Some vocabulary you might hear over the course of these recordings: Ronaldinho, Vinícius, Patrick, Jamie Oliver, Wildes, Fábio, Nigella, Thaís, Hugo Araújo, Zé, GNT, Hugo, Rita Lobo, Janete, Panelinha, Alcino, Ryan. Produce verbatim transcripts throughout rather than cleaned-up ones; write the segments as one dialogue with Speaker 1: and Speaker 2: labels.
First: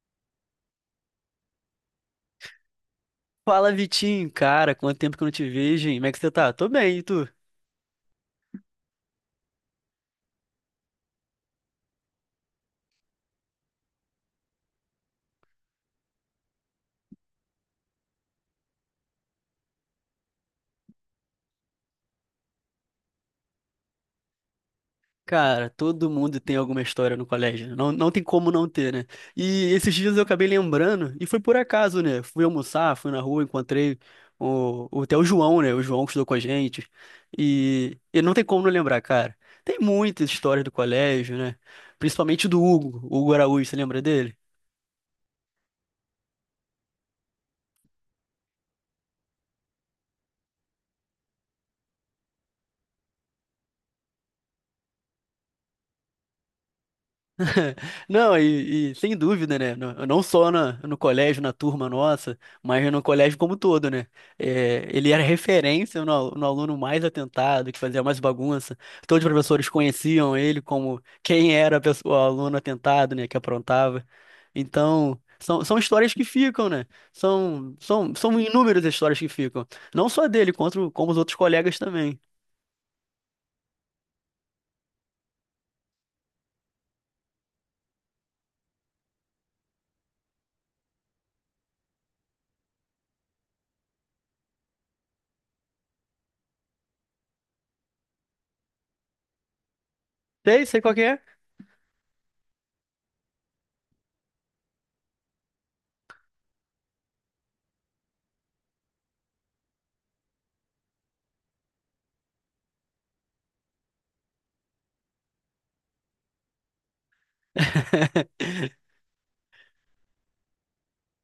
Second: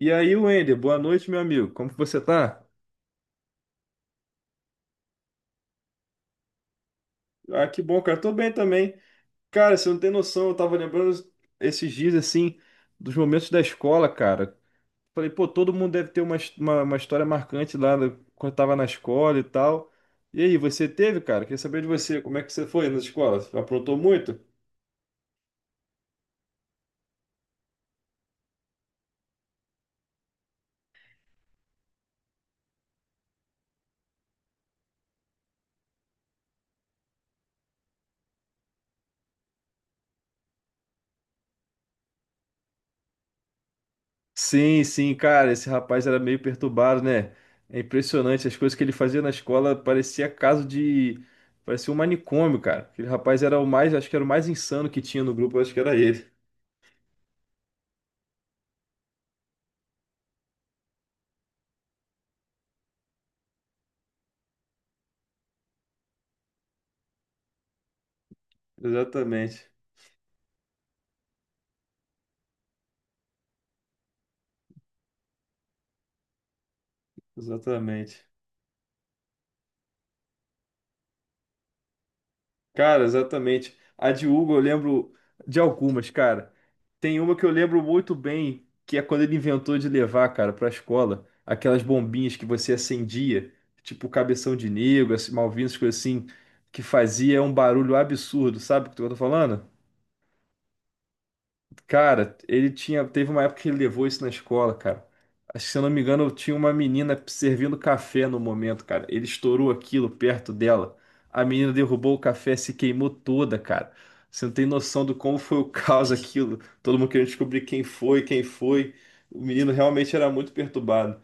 Speaker 1: E aí, Wender, boa noite, meu amigo. Como que você tá?
Speaker 2: Fala, Vitinho, cara, quanto tempo que eu não te vejo, hein? Como é que você tá? Tô bem, e tu?
Speaker 1: Ah, que bom, cara. Tô bem também. Cara, você não tem noção, eu tava lembrando esses dias, assim, dos momentos da escola, cara. Falei, pô, todo mundo deve ter uma, his- uma, uma história marcante lá da- quando tava na escola e tal. E aí, você teve, cara? Queria saber de você, como é que você foi na escola? Aprontou muito?
Speaker 2: Cara, todo mundo tem alguma história no colégio, né? Não, não tem como não ter, né? E esses dias eu acabei lembrando, e foi por acaso, né? Fui almoçar, fui na rua, encontrei o, o, até o João, né? O João que estudou com a gente, e, e não tem como não lembrar, cara. Tem muitas histórias do colégio, né? Principalmente do Hugo, o Hugo Araújo, você lembra dele?
Speaker 1: Sim, sim, cara, esse rapaz era meio perturbado, né? É impressionante, as coisas que ele fazia na escola parecia caso de. Parecia um manicômio, cara. Aquele rapaz era o mais, acho que era o mais insano que tinha no grupo, acho que era ele.
Speaker 2: Não, e, e sem dúvida, né? Não, não só na- no colégio, na turma nossa, mas no colégio como um todo, né? É, ele era referência no, al- no aluno mais atentado, que fazia mais bagunça. Todos os professores
Speaker 1: Exatamente,
Speaker 2: conheciam ele como quem era a pessoa- o aluno atentado, né? Que aprontava. Então, são, são histórias que ficam, né? São, são,
Speaker 1: exatamente.
Speaker 2: são inúmeras as histórias que ficam. Não só dele, quanto, como os outros colegas também.
Speaker 1: Cara, exatamente. A de Hugo eu lembro de algumas, cara. Tem uma que eu lembro muito bem, que é quando ele inventou de levar, cara, pra escola, aquelas bombinhas que você acendia, tipo cabeção de negro, esse Malvinas, coisa assim, que fazia um barulho absurdo, sabe o que eu tô falando?
Speaker 2: Sei, sei qual que é.
Speaker 1: Cara, ele tinha. Teve uma época que ele levou isso na escola, cara. Acho que, se eu não me engano, tinha uma menina servindo café no momento, cara. Ele estourou aquilo perto dela. A menina derrubou o café, se queimou toda, cara. Você não tem noção do como foi o caos aquilo. Todo mundo querendo descobrir quem foi, quem foi. O menino realmente era muito perturbado.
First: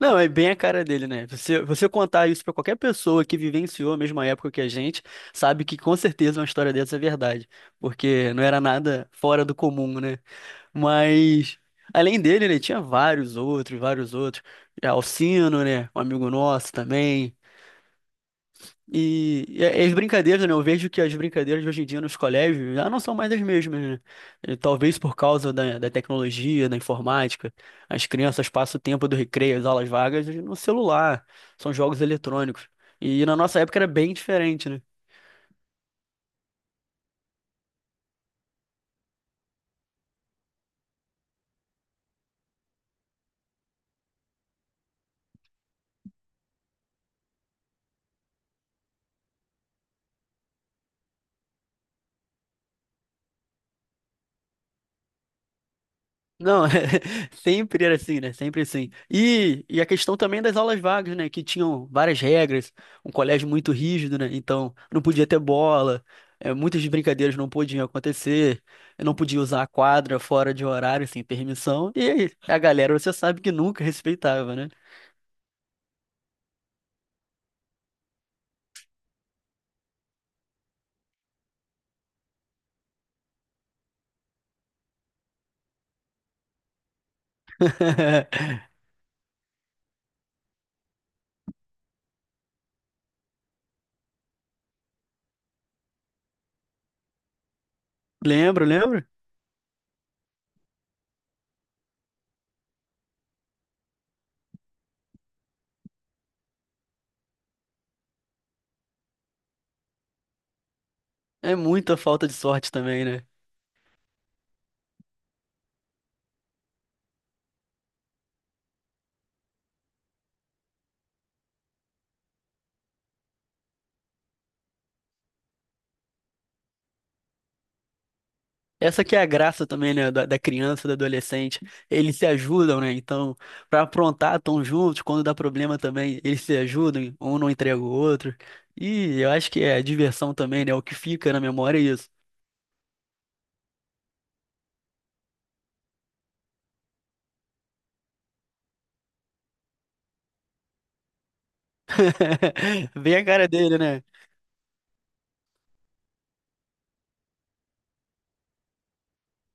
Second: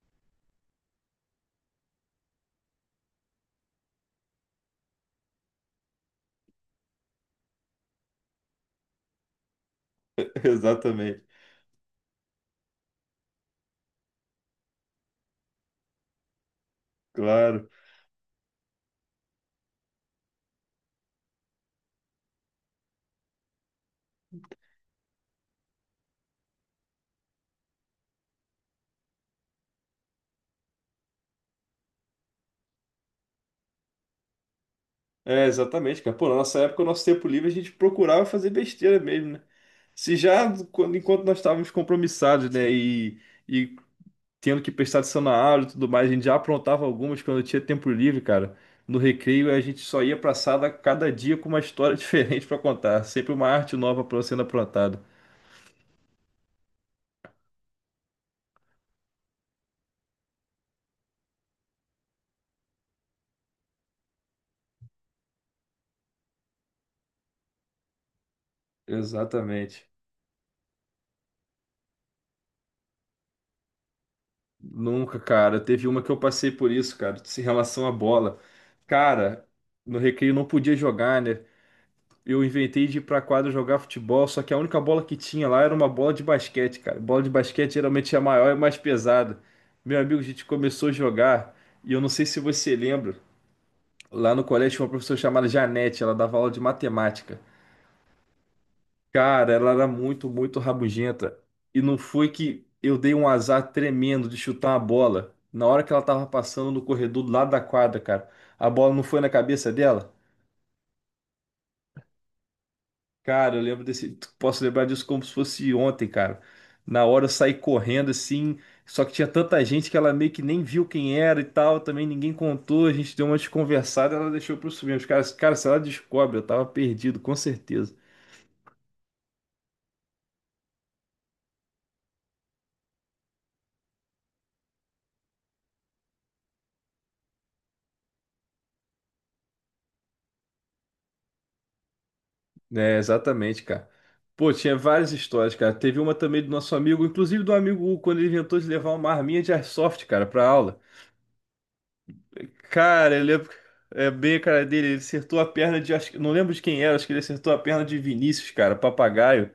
Speaker 2: Não, é bem a cara dele, né? Você, você contar isso pra qualquer pessoa que vivenciou a mesma época que a gente, sabe que com certeza uma história dessa é verdade, porque não era nada fora do comum, né?
Speaker 1: Exatamente.
Speaker 2: Mas além dele, né, tinha vários outros, vários outros. É, Alcino, né? Um amigo nosso também.
Speaker 1: Claro.
Speaker 2: E, e as brincadeiras, né? Eu vejo que as brincadeiras de hoje em dia nos colégios já não são mais as mesmas, né? E talvez por causa da, da tecnologia, da informática. As crianças passam o tempo do recreio, as aulas vagas, no celular. São jogos eletrônicos. E na nossa época era bem diferente, né?
Speaker 1: É, exatamente, cara. Pô, na nossa época, o nosso tempo livre, a gente procurava fazer besteira mesmo, né? Se já, quando- enquanto nós estávamos compromissados, né? E e tendo que prestar atenção na aula e tudo mais. A gente já aprontava algumas quando tinha tempo livre, cara. No recreio a gente só ia pra sala cada dia com uma história diferente pra contar, sempre uma arte nova para sendo aprontada.
Speaker 2: Não, é sempre era assim, né? Sempre assim. E, e a questão também das aulas vagas, né? Que tinham várias regras, um colégio muito rígido, né? Então, não podia ter bola, é, muitas brincadeiras não podiam acontecer, eu não podia usar a
Speaker 1: Exatamente.
Speaker 2: quadra fora de horário, sem permissão. E aí, a galera, você sabe que nunca respeitava, né?
Speaker 1: Nunca, cara. Teve uma que eu passei por isso, cara, em relação à bola. Cara, no recreio não podia jogar, né? Eu inventei de ir pra quadra jogar futebol, só que a única bola que tinha lá era uma bola de basquete, cara. Bola de basquete geralmente é maior e mais pesada. Meu amigo, a gente começou a jogar, e eu não sei se você lembra, lá no colégio tinha uma professora chamada Janete, ela dava aula de matemática.
Speaker 2: Lembro, lembro.
Speaker 1: Cara, ela era muito, muito rabugenta. E não foi que eu dei um azar tremendo de chutar uma bola. Na hora que ela tava passando no corredor do lado da quadra, cara, a bola não foi na cabeça dela?
Speaker 2: É muita falta de sorte também, né?
Speaker 1: Cara, eu lembro desse. Posso lembrar disso como se fosse ontem, cara. Na hora eu saí correndo assim, só que tinha tanta gente que ela meio que nem viu quem era e tal, também ninguém contou, a gente deu uma desconversada, ela deixou pra eu subir. Os caras, cara, se ela descobre, eu tava perdido, com certeza.
Speaker 2: Essa que é a graça também, né, da, da criança, do adolescente. Eles se ajudam, né? Então, pra aprontar, estão juntos. Quando dá problema também, eles se ajudam. Um não entrega o outro. E eu acho que é a diversão também, né? é O que fica na memória é isso.
Speaker 1: É, exatamente, cara. Pô, tinha várias histórias, cara. Teve uma também do nosso amigo, inclusive do amigo Hugo, quando ele inventou de levar uma arminha de airsoft, cara, pra aula. Cara,
Speaker 2: Vem
Speaker 1: ele
Speaker 2: a cara
Speaker 1: lembro.
Speaker 2: dele, né?
Speaker 1: É bem a cara dele, ele acertou a perna de. Acho, que- não lembro de quem era, acho que ele acertou a perna de Vinícius, cara, papagaio.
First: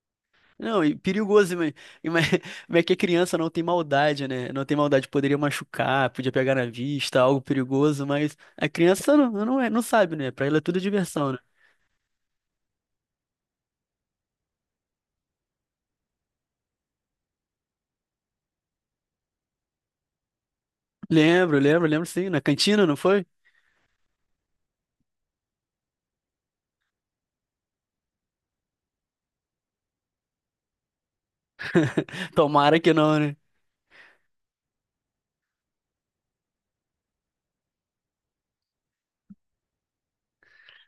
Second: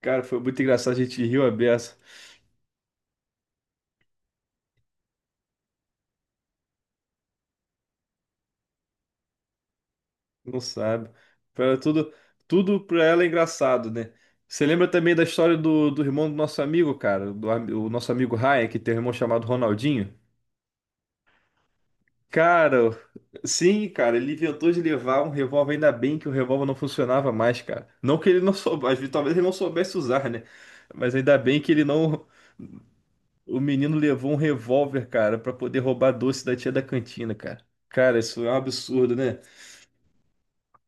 Speaker 1: Cara, foi muito
Speaker 2: Não,
Speaker 1: engraçado,
Speaker 2: e
Speaker 1: a gente riu a
Speaker 2: perigoso, mas,
Speaker 1: beça.
Speaker 2: mas, mas é que a criança não tem maldade, né? Não tem maldade, poderia machucar, podia pegar na vista, algo perigoso, mas a criança não, não, é, não sabe, né? Pra ela
Speaker 1: Não
Speaker 2: é tudo
Speaker 1: sabe.
Speaker 2: diversão, né?
Speaker 1: Era tudo, tudo pra ela é engraçado, né? Você lembra também da história do, do irmão do nosso amigo, cara? Do, ami- o nosso amigo Ryan, que tem um irmão chamado Ronaldinho?
Speaker 2: Lembro, lembro, lembro sim, na cantina,
Speaker 1: Cara,
Speaker 2: não foi?
Speaker 1: sim, cara, ele inventou de levar um revólver, ainda bem que o revólver não funcionava mais, cara. Não que ele não soubesse, talvez ele não soubesse usar, né? Mas ainda bem que ele não.
Speaker 2: Tomara que não, né?
Speaker 1: O menino levou um revólver, cara, pra poder roubar doce da tia da cantina, cara. Cara, isso é um absurdo, né?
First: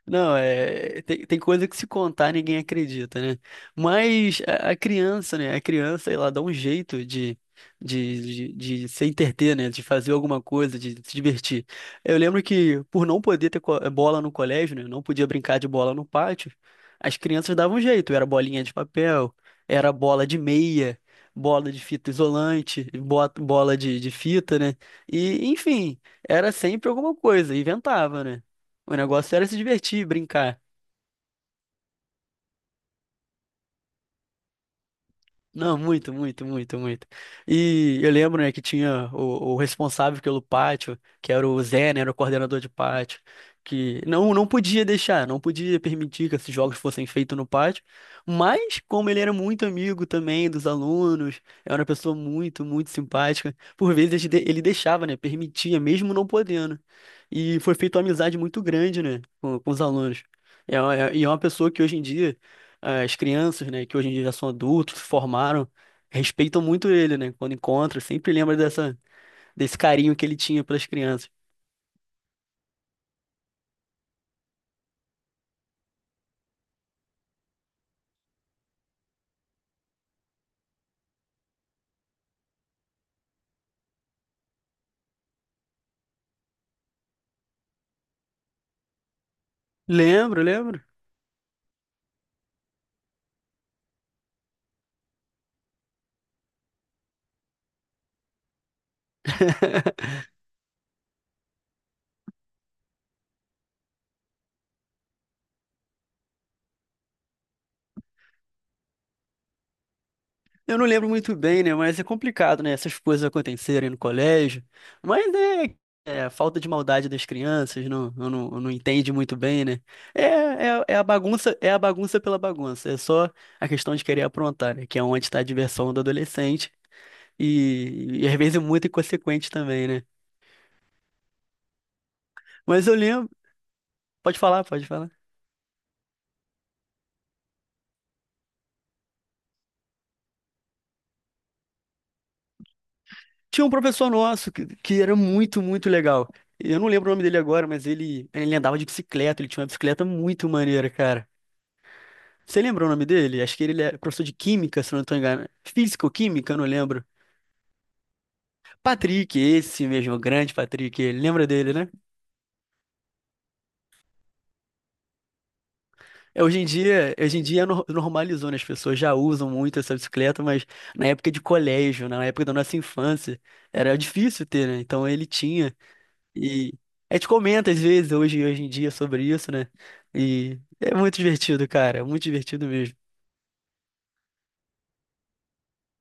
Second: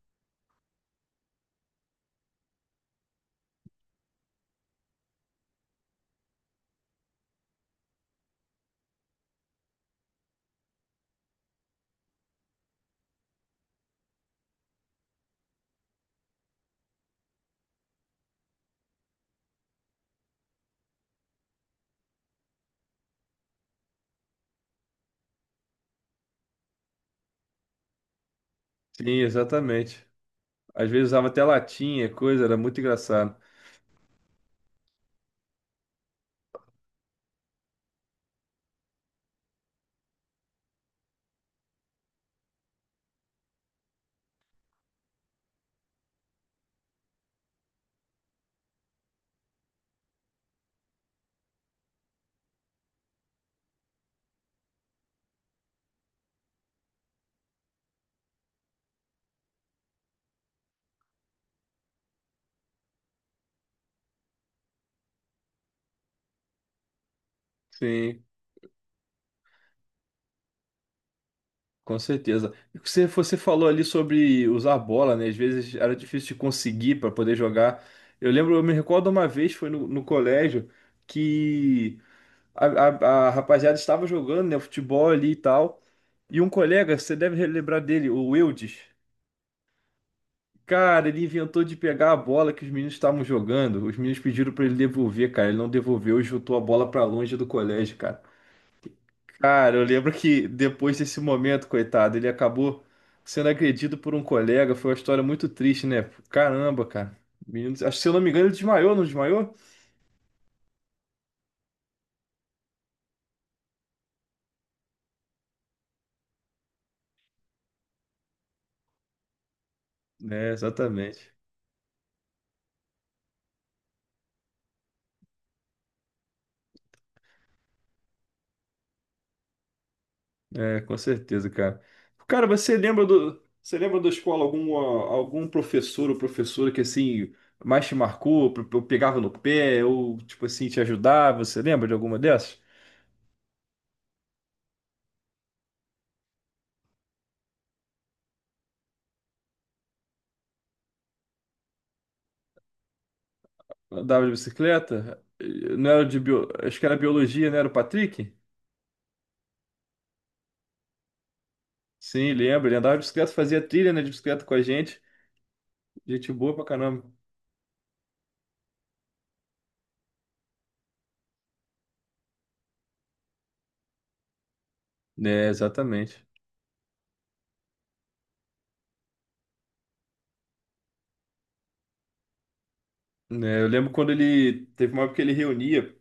Speaker 2: Não, é, tem, tem coisa que se contar ninguém acredita, né? Mas a, a criança, né? A criança, ela dá um jeito de, de, de, de se entreter, né? De fazer alguma coisa, de se divertir. Eu lembro que, por não poder ter co- bola no colégio, né? Não podia brincar de bola no pátio, as crianças davam um jeito. Era bolinha de papel, era bola de meia, bola de fita isolante, bo- bola de, de fita, né? E, enfim, era sempre alguma coisa, inventava, né? O
Speaker 1: Sim,
Speaker 2: negócio era se
Speaker 1: exatamente.
Speaker 2: divertir, brincar.
Speaker 1: Às vezes usava até latinha, coisa, era muito engraçado.
Speaker 2: Não, muito, muito, muito, muito. E eu lembro, né, que tinha o, o responsável pelo pátio, que era o Zé, né, era o coordenador de pátio, que não, não podia deixar, não podia permitir que esses jogos fossem feitos no pátio. Mas, como ele era muito amigo também dos alunos, era uma pessoa muito, muito simpática, por vezes de- ele deixava, né, permitia, mesmo não podendo. E foi feita uma amizade muito grande, né, com, com os alunos. É, uma- é- e é uma pessoa que hoje em dia. As crianças, né, que hoje em dia já são adultos, se formaram, respeitam muito ele, né? Quando encontram,
Speaker 1: Sim,
Speaker 2: sempre lembra dessa, desse carinho que ele tinha pelas crianças.
Speaker 1: com certeza. E Você, você falou ali sobre usar bola, né? Às vezes era difícil de conseguir para poder jogar. Eu lembro, eu me recordo uma vez, foi no, no colégio, que a, a a rapaziada estava jogando, né, futebol ali e tal. E um colega, você deve lembrar dele, o Wildes.
Speaker 2: Lembro, lembro.
Speaker 1: Cara, ele inventou de pegar a bola que os meninos estavam jogando. Os meninos pediram pra ele devolver, cara. Ele não devolveu e chutou a bola pra longe do colégio, cara. Cara, eu lembro que depois desse momento, coitado, ele acabou sendo agredido por um colega. Foi uma história muito triste, né? Caramba, cara. Menino, acho que se eu não me engano, ele desmaiou, não desmaiou?
Speaker 2: Eu não lembro muito bem, né? Mas é complicado, né? Essas coisas acontecerem no colégio. Mas é, é a falta de maldade das crianças, não, eu não, eu não entende muito bem, né? É,
Speaker 1: É,
Speaker 2: é, é a
Speaker 1: exatamente.
Speaker 2: bagunça, é a bagunça pela bagunça. É só a questão de querer aprontar, né? Que é onde está a diversão do adolescente. E, e às vezes é muito inconsequente também, né?
Speaker 1: É, com certeza, cara. Cara, você
Speaker 2: Mas eu
Speaker 1: lembra
Speaker 2: lembro.
Speaker 1: do, você lembra da
Speaker 2: Pode
Speaker 1: escola
Speaker 2: falar,
Speaker 1: algum,
Speaker 2: pode
Speaker 1: ah,
Speaker 2: falar.
Speaker 1: algum professor ou professora que assim mais te marcou, pe- pe- pegava no pé ou tipo assim te ajudava? Você lembra de alguma dessas?
Speaker 2: Tinha um professor nosso que, que era muito, muito legal. Eu não lembro o nome dele agora, mas ele, ele andava de bicicleta, ele tinha uma bicicleta muito maneira, cara. Você lembra o nome dele? Acho que ele é professor
Speaker 1: Andava de
Speaker 2: de química, se eu não estou
Speaker 1: bicicleta?
Speaker 2: enganado.
Speaker 1: Eh, Não era de bio.
Speaker 2: Físico-química, eu não
Speaker 1: Acho que era
Speaker 2: lembro.
Speaker 1: biologia, não era o Patrick?
Speaker 2: Patrick, esse mesmo, o grande Patrick, ele lembra dele, né?
Speaker 1: Sim, lembro. Ele andava de bicicleta, fazia trilha, né, de bicicleta com a gente. Gente
Speaker 2: É,
Speaker 1: boa
Speaker 2: hoje
Speaker 1: pra
Speaker 2: em
Speaker 1: caramba.
Speaker 2: dia, hoje em dia nor- normalizou, né? As pessoas já usam muito essa bicicleta, mas na época de colégio, na época da nossa infância, era difícil ter, né? Então ele
Speaker 1: É,
Speaker 2: tinha.
Speaker 1: exatamente.
Speaker 2: E a gente comenta às vezes hoje, hoje em dia sobre isso, né? E é muito divertido, cara, é muito divertido mesmo.
Speaker 1: Né, eu lembro quando ele teve uma época que ele reunia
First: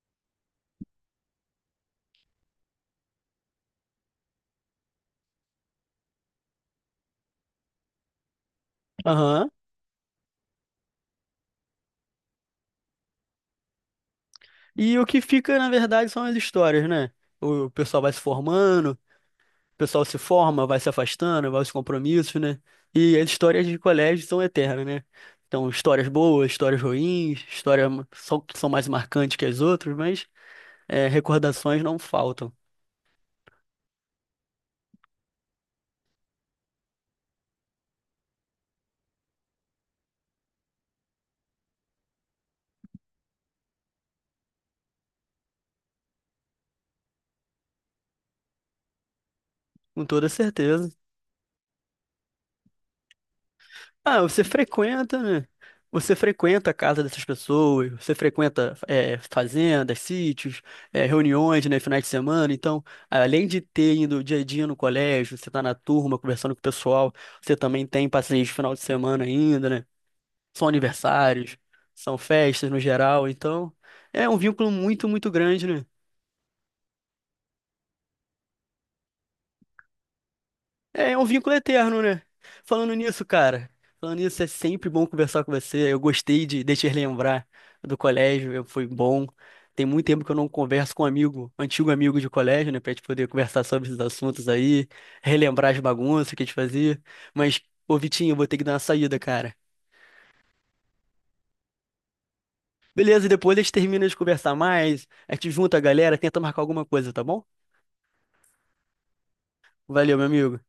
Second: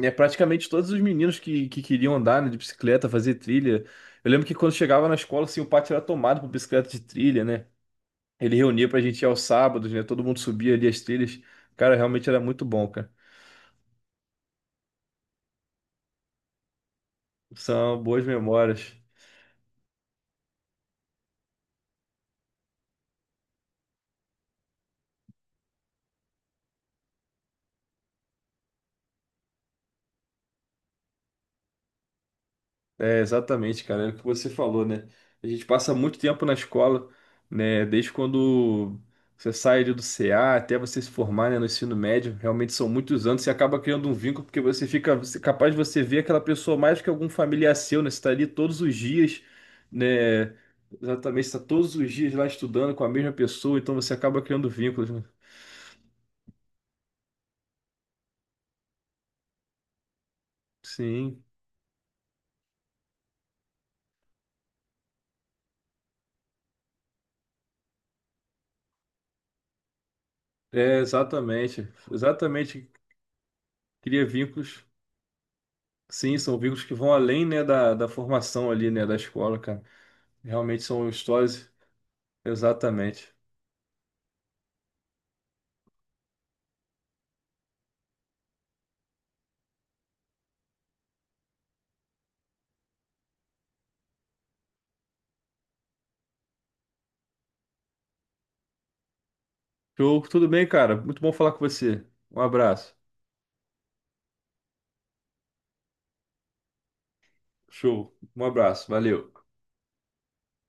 Speaker 1: é, praticamente todos os meninos que, que queriam andar, né, de bicicleta, fazer trilha. Eu lembro que quando chegava na escola, assim, o pátio era tomado por bicicleta de trilha, né? Ele reunia pra gente ir aos
Speaker 2: Aham.
Speaker 1: sábados, né? Todo mundo subia ali as trilhas. Cara, realmente era muito bom, cara.
Speaker 2: E o que fica, na verdade, são as histórias, né? O
Speaker 1: São
Speaker 2: pessoal vai se
Speaker 1: boas
Speaker 2: formando,
Speaker 1: memórias.
Speaker 2: o pessoal se forma, vai se afastando, vai aos compromissos, né? E as histórias de colégio são eternas, né? Então, histórias boas, histórias ruins, histórias só que são mais marcantes que as outras, mas é, recordações não faltam,
Speaker 1: É, exatamente, cara, é o que você falou, né? A gente passa muito tempo na escola, né? Desde quando você sai ali do C A até você se formar, né, no ensino médio, realmente são muitos anos, você acaba criando um vínculo, porque você fica você- capaz de você ver aquela pessoa mais que algum familiar seu, né? Você tá ali todos os dias,
Speaker 2: com toda
Speaker 1: né?
Speaker 2: certeza.
Speaker 1: Exatamente, você tá todos os dias lá estudando com a mesma pessoa, então você
Speaker 2: Ah,
Speaker 1: acaba
Speaker 2: você
Speaker 1: criando vínculos, né?
Speaker 2: frequenta, né? Você frequenta a casa dessas pessoas, você frequenta é, fazendas, sítios, é,
Speaker 1: Sim,
Speaker 2: reuniões, né, finais de semana. Então, além de ter ido dia a dia no colégio, você tá na turma conversando com o pessoal, você também tem passeios de final de semana ainda, né? São
Speaker 1: é,
Speaker 2: aniversários,
Speaker 1: exatamente,
Speaker 2: são festas no
Speaker 1: exatamente,
Speaker 2: geral. Então,
Speaker 1: cria
Speaker 2: é um vínculo
Speaker 1: vínculos.
Speaker 2: muito, muito grande, né?
Speaker 1: Sim, são vínculos que vão além, né, da, da formação ali, né, da escola, cara. Realmente são
Speaker 2: É, é um vínculo
Speaker 1: histórias.
Speaker 2: eterno, né? Falando nisso,
Speaker 1: Exatamente.
Speaker 2: cara, falando nisso, é sempre bom conversar com você. Eu gostei de, de te lembrar do colégio, eu- foi bom. Tem muito tempo que eu não converso com um amigo, antigo amigo de colégio, né, pra gente poder conversar sobre esses assuntos aí, relembrar as bagunças que a gente fazia. Mas, ô Vitinho, eu vou ter que dar uma saída, cara.
Speaker 1: Show, tudo bem, cara? Muito bom falar com você. Um abraço.
Speaker 2: Beleza, depois a gente termina de conversar mais, a gente junta a galera, tenta marcar alguma coisa, tá bom?
Speaker 1: Show, um abraço, valeu.
Speaker 2: Valeu, meu amigo.